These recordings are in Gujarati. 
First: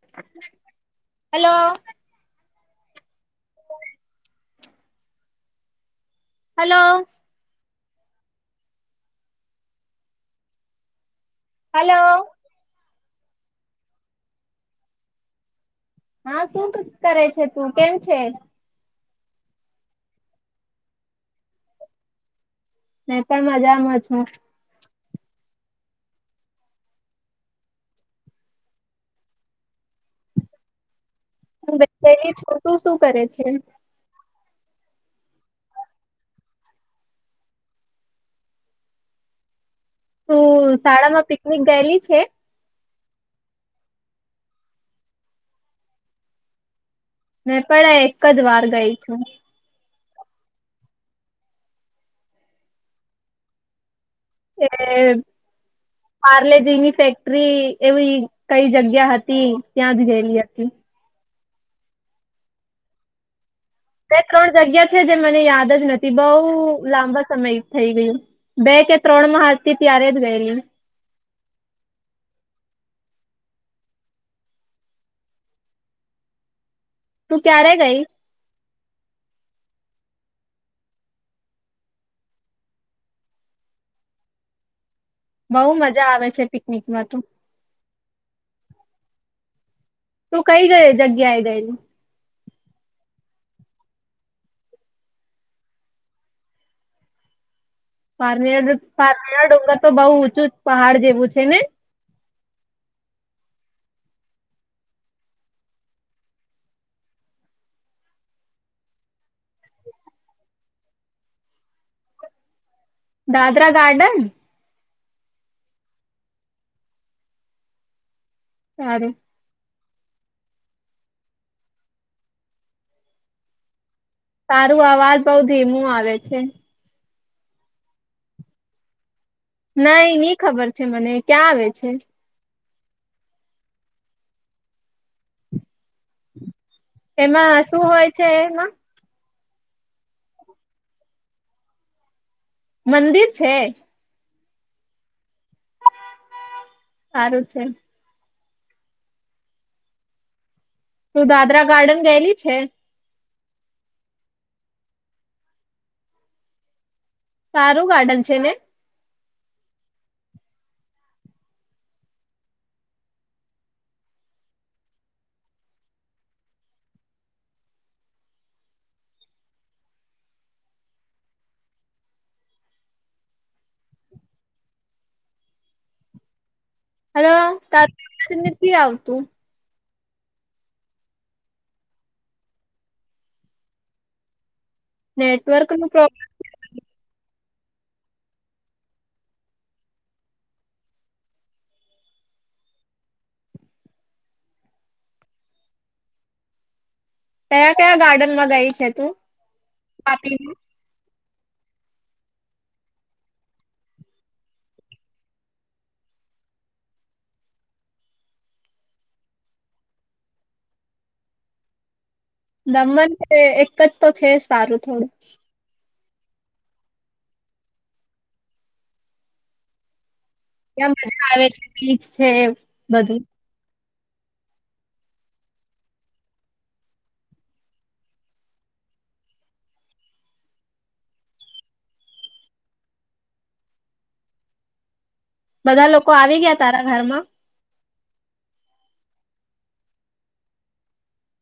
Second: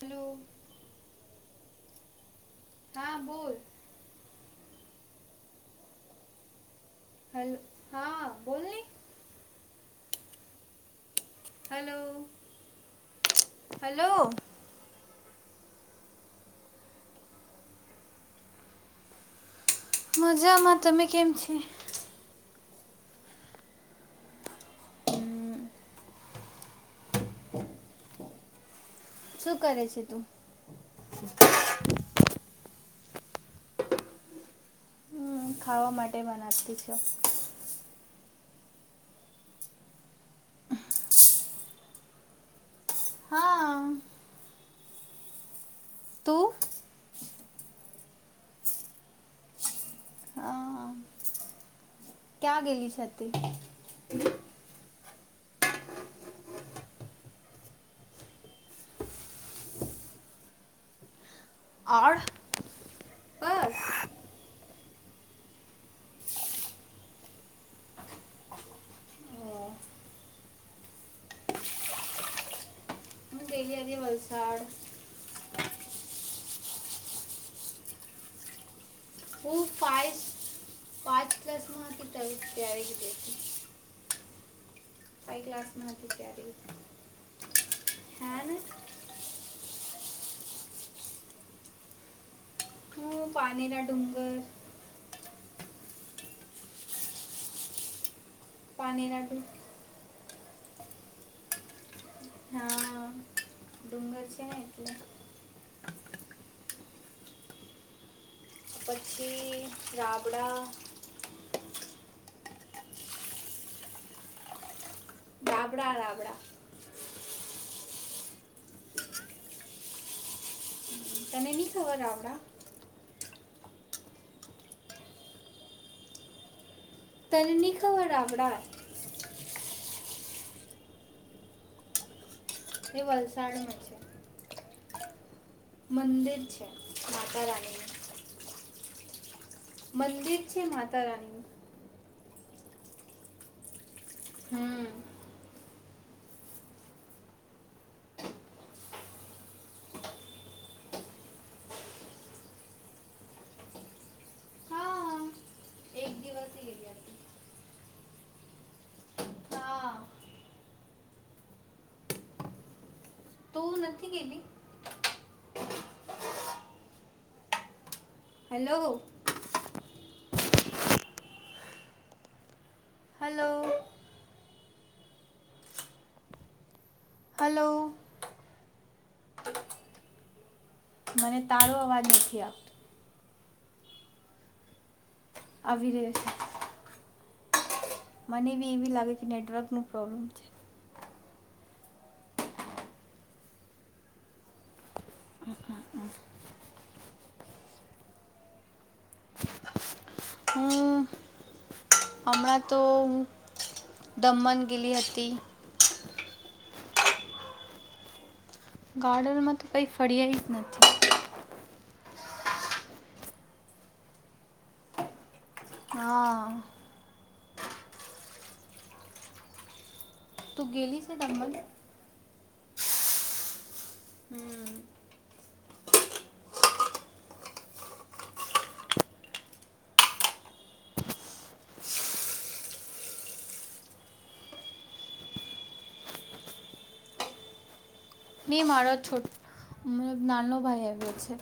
Hello hello. હા બોલ. હલો. હેલો હા બોલને. હલો. હલો. હા શું કરે છે તું કેમ છે. મજામાં તમે કેમ છ. મે પણ મજામાં છું. હમ્મ શું કરે છે તું. હુ બેટે લી છું તુ શું કરે છે. હ ખાવા માટે બનાવ તી છુ તું શાળા માં પિકનિક ગયેલી છે. હા. તું મેં પણ એક જ વાર ગઈ છું. હા ક્યાં ગેલી છતી? એ પાર્લેજીની ફેક્ટરી એવી કઈ જગ્યા હતી ત્યાં જ ગયેલી હતી. [unintelligible] બસ બે ત્રણ જગ્યા છે જે મને યાદ જ નથી બઉુ લાંબા સમય થઈ ગયું બે કે ત્રણ માં હજ થી ત્યારે જ ગયલી. [unintelligible] અને વલસાડ તું ક્યારે ગઈ? હું ફાઇવ પાંચ [unintelligible] ત્યારે ગઈ ફઇ બહુ ક્લામાં મજા હતી આવે ત્યારે છે પિકનિકમાં તો ગઇ. તો કઈ ગ જગ્યા ગયેલી. હું પાણી ના ડુંગર. પાનેરા ડુંગર પાનેરા ડુંગર તો બઉ પહાડ જેવું છે ને. હા ડુંગર છે ને એટલે. પછી રાબડા. દાદરા ગાર્ડન. રાબડા રાબડા. સારૂ. તને ની ખબર રાબડા. તારું અવાજ બઉ ધીમું આવે છે. તની ખબર રાબડા. નઈ ની ખબર છે મને ક્યાં આવે છે? એ વલસાડ મા છે. મંદિર છે માતા એમાં રાણી શું નું. હોય છે એમાં મંદિર છે માતારણી. મંદિર છે? હમ્મ. સારું છે. તું દાદરા ગાર્ડન ગયેલી છે. હા એક દિવસ ગયેલી હતી સારું ગાર્ડન છે ને? હા હું નથી ગેલી. હેલો. હલો. હલો [unintelligible] [unintelligible] આવતું. મને તારો અવાજ નથી આપતો. નેટવર્ક ન આવી રહ્યો પ્રોબ્લેમ છે મને બી એવી લાગે કે નેટવર્ક નું પ્રોબ્લેમ છે. કયા કયા ગાર્ડનમાં ગઈ છે તું? હું હમણાં તો હું દમણ ગેલી હતી. ગાર્ડનમાં તો કઈ ફરિયાય જ નથી. દમન કે એક જ તો છે જ સારું થોડું. હા. તું ત્યા ગયેલી મજા આવે દમણ છે, બીચ છે. બધી બધા લોકો આવી ગયા તારા ઘરમાં. નહી મારો છોટ નાનો ભાઈ આવ્યો છે.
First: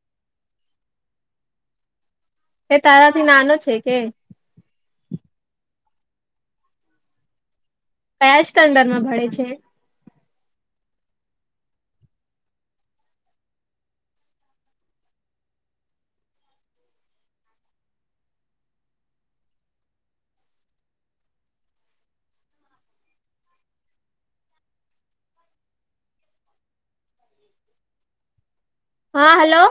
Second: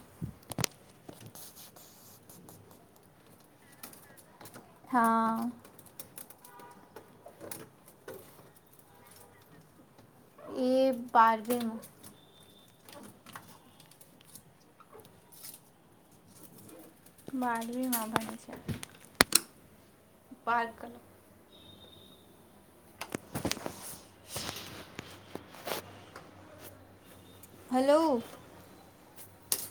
એ તારાથી નાનો છે, કે હા કયા સ્ટન્ડર્માં [unintelligible] છે. [unintelligible] [inaudible] હલો હા હલો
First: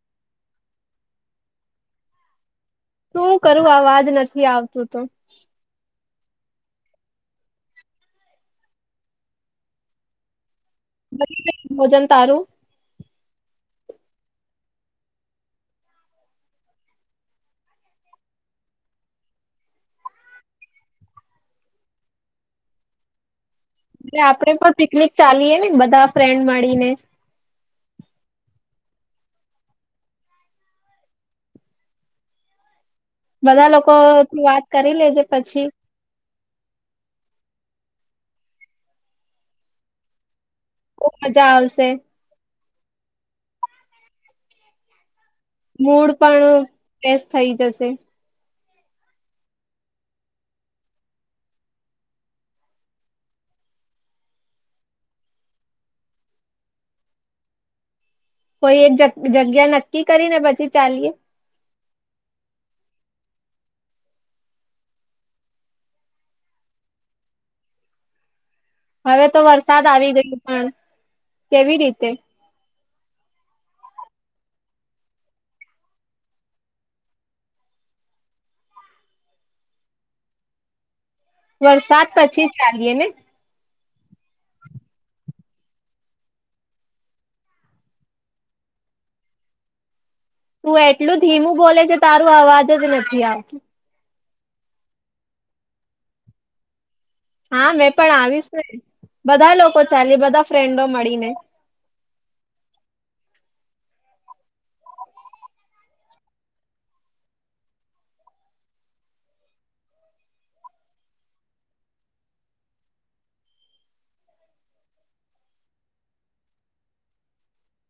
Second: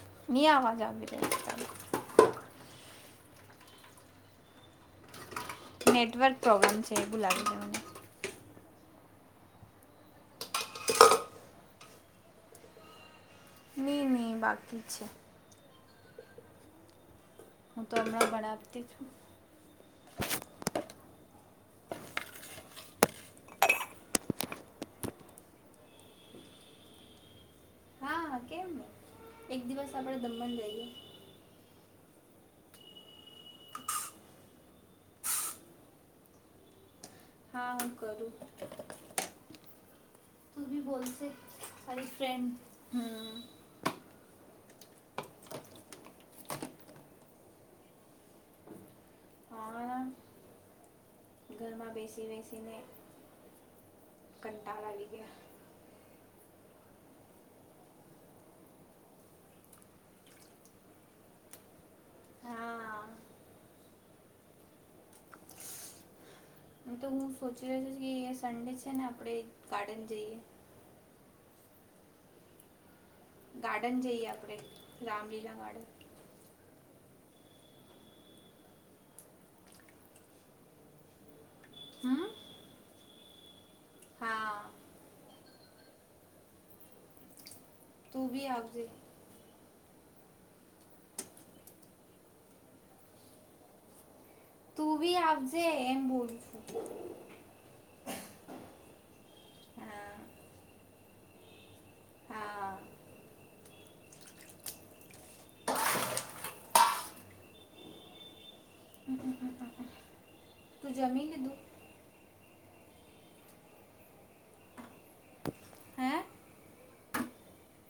[inaudible] શું કરું [unintelligible] નેટવર્ક પ્રોબ્લેમ છે, એ બોલાબ છે, ને ભોજન તારું નહીં બાકી છે. હું તો એમને બણવતી છું. આપે પણ પિકનિક ચાલીય ને બધા ફ્રેન્ડ મળીને. હા કેમ નહીં એક દિવસ આપણેે દમણ જઈએ. બધા લોકોથી વાત કરી લેજે પછી હા કરું ખુબ મજા આવશે [unintelligible] ફ્રેન્ડ [inaudible] મૂડ પણ ફેશ થઈ જશે. હા [inaudible] કોઈ એક જ જગ્યા નક્કી કરી ને પછી ચાલીએ. હા એ તો હું સોચી રહી [unintelligible] સન્ડે છે, ને હવે આપણે તો વરસાદ ગાર્ડન આવી જઈએ. ગયું પણ કેવી રીતે. ગાર્ડન જઈએ આપણેે રામલીલા [unintelligible] વરસાદ હમ પછી ચાલીએ ને. હા તું બી [unintelligible] તું એટલું ધીમું બોલે છે, તારું અવાજ જ નથી આવતું. તું બી આવજે એમ બોલ છું. હા મેં પણ આવીશ ને બધા લોકો હા ચાલી બધા ફ્રેન્ડો મળીને. હા તું જમી લીધું. હે.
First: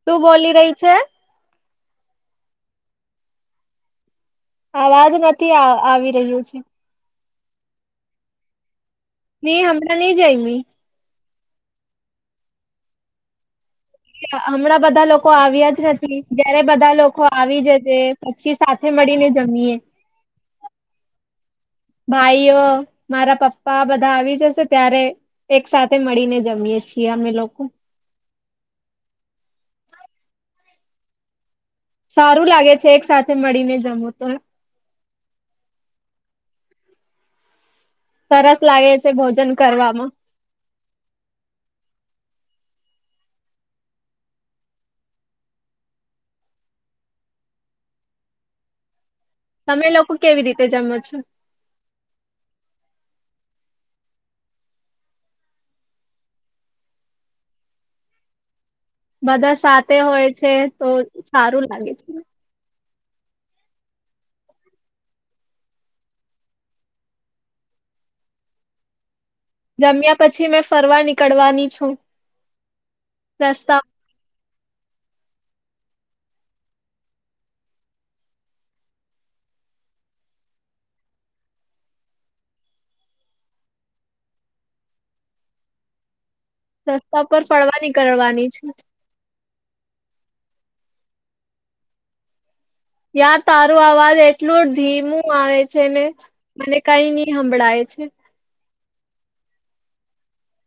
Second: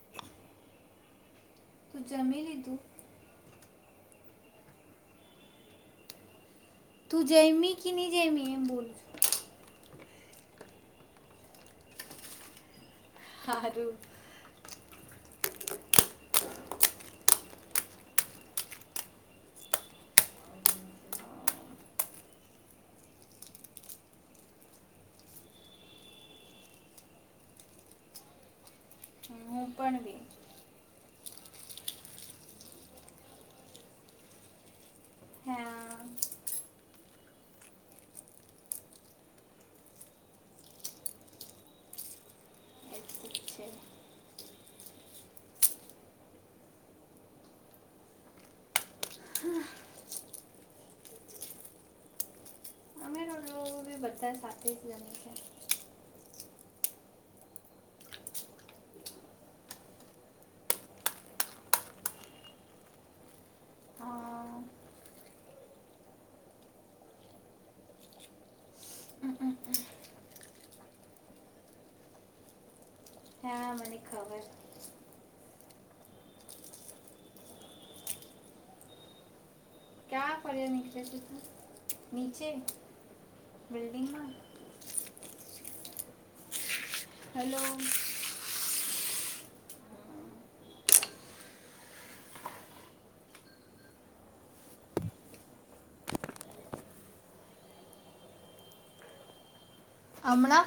શું બોલી રહી છે. તું જમી લીધું. અવાજ નથી આવી રહ્યો છે. તું જઈમી [unintelligible] જઈમી એમ બોલ [unintelligible] [unintelligible] હમણા નહી જાયમી. [inaudible] હમણાં બધા લોકો આવ્યા જ નથી જયારે બધા લોકો આવી જશે પછી સાથે મળીને જમીએ ભાઈઓ મારા પપ્પા બધા આવી જશે ત્યારે એક [unintelligible] મળીને જમીય છીએ અમે લોકો. પણવી સારું લાગે છે એક સાથે મળીને જમો તો હા સરસ લાગે છે ભોજન કરવામાં એટલું જ છે તમે લોકો કેવી રીતે જમો છો અમે બધા સાથે જ જમિયે છે બધા સાથે હોય છે તો સારું લાગે છે હા જમ્યા પછી મેં ફરવા નીકળવાની છું હા રસ્તા મને ખબર ક્યા ફ્યો નીકળેું નીચે બિલ્ડિંગમાં રસ્તા પર હેલો ફરવાની નિકળવાની છું યા તારો અવાજ એટલોું ધીમું આવે છે ને મને કઈ નહી સંભળાય છે અમણા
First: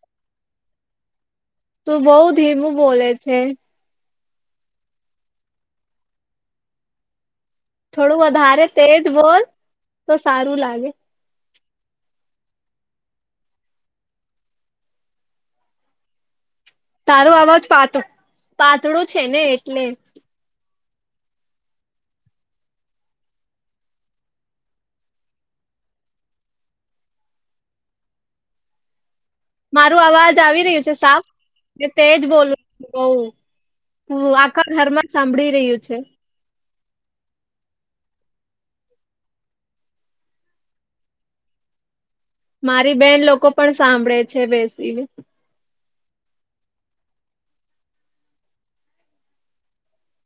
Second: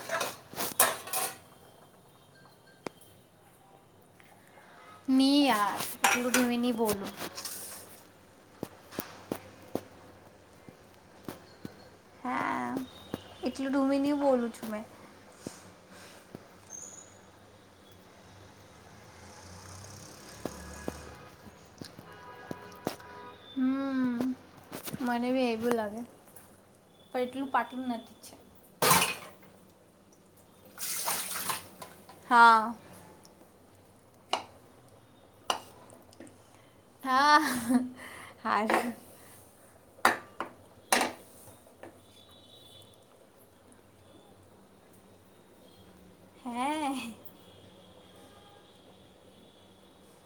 તું બઉુ ધીમું બોલે છે મી યાર ત ધની બોલું થોડું વધારે તેજ બોલ તો સારું લાગે હા એટલું ડૂમી ન બોલું છું મેં તારો અવાજ પાતો પાતળો છે ને એટલે હમ મને બી એવું લાગે પણ એટલું પાટલું નથી છે મારું અવાજ આવી રહ્યું છે સાફ તેજ બોલવું હા બઉ આખ હર માં સાંભળી રહ્યું છે હા હા મારી બેન લોકો પણ સાંભળે છે બેસી ને હે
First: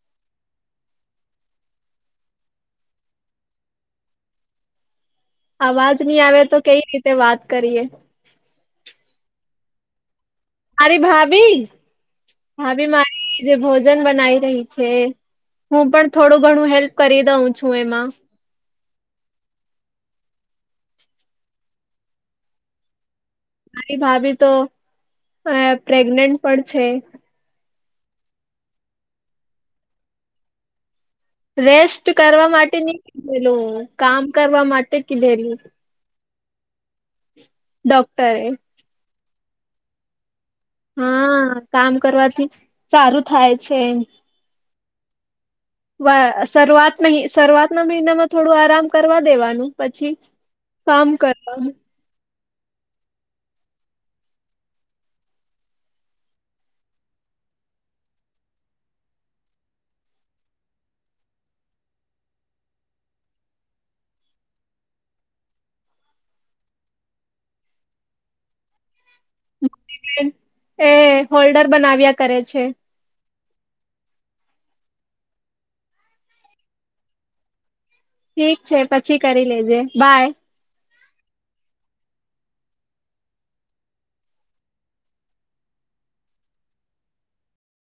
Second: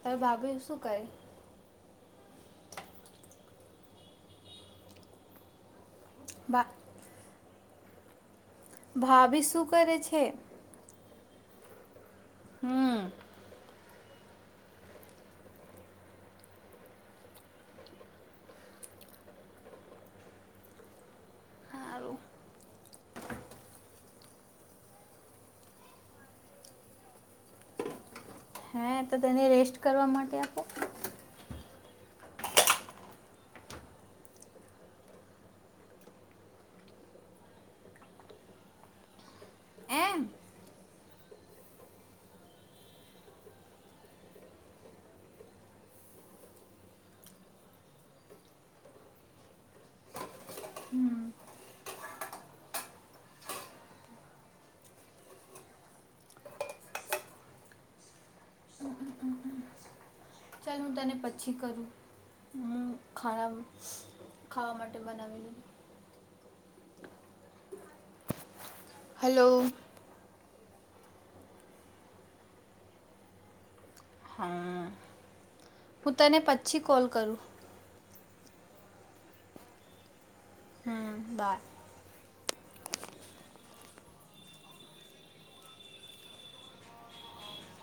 તાર ભાભી શું કરે આવાજ ની આવે તો ભા કઈ રીતે વાત કરીએ. ભાાભી શું કરે છે? મારી ભાભી ભાભી હમ મારી જે ભોજ બનાઈ રહી છે. હું પણ થોડું ઘણું હેલ્પ કરી દઉં છું એમાં. સારું મારી ભાભી તો પ્રેગ્નેન્ટ પણ છે. હે તો તેને રેસ્ટ કરવા માટે આપો રેસ્ટ કરવા માટે નું કીધેલું કામ કરવા માટે કીધેલું. ડોક્ટરે એમ હા કામ કરવાથી સારું થાય છે. વા શરૂઆત શરૂઆત ના મહિનામાં થોડું આરામ કરવા દેવાનું પછી કામ કરવાનું. ચાલ હું તને પછી કરું હું ખા ખાવા માટે બનાવી લ હલો એ હોલ્ડર બનાવ્યા કરે છે. હા. હું તને પછી કોલ કરું. ઠીક છે પછી કરી લેજે બાય. હમ્મ બાય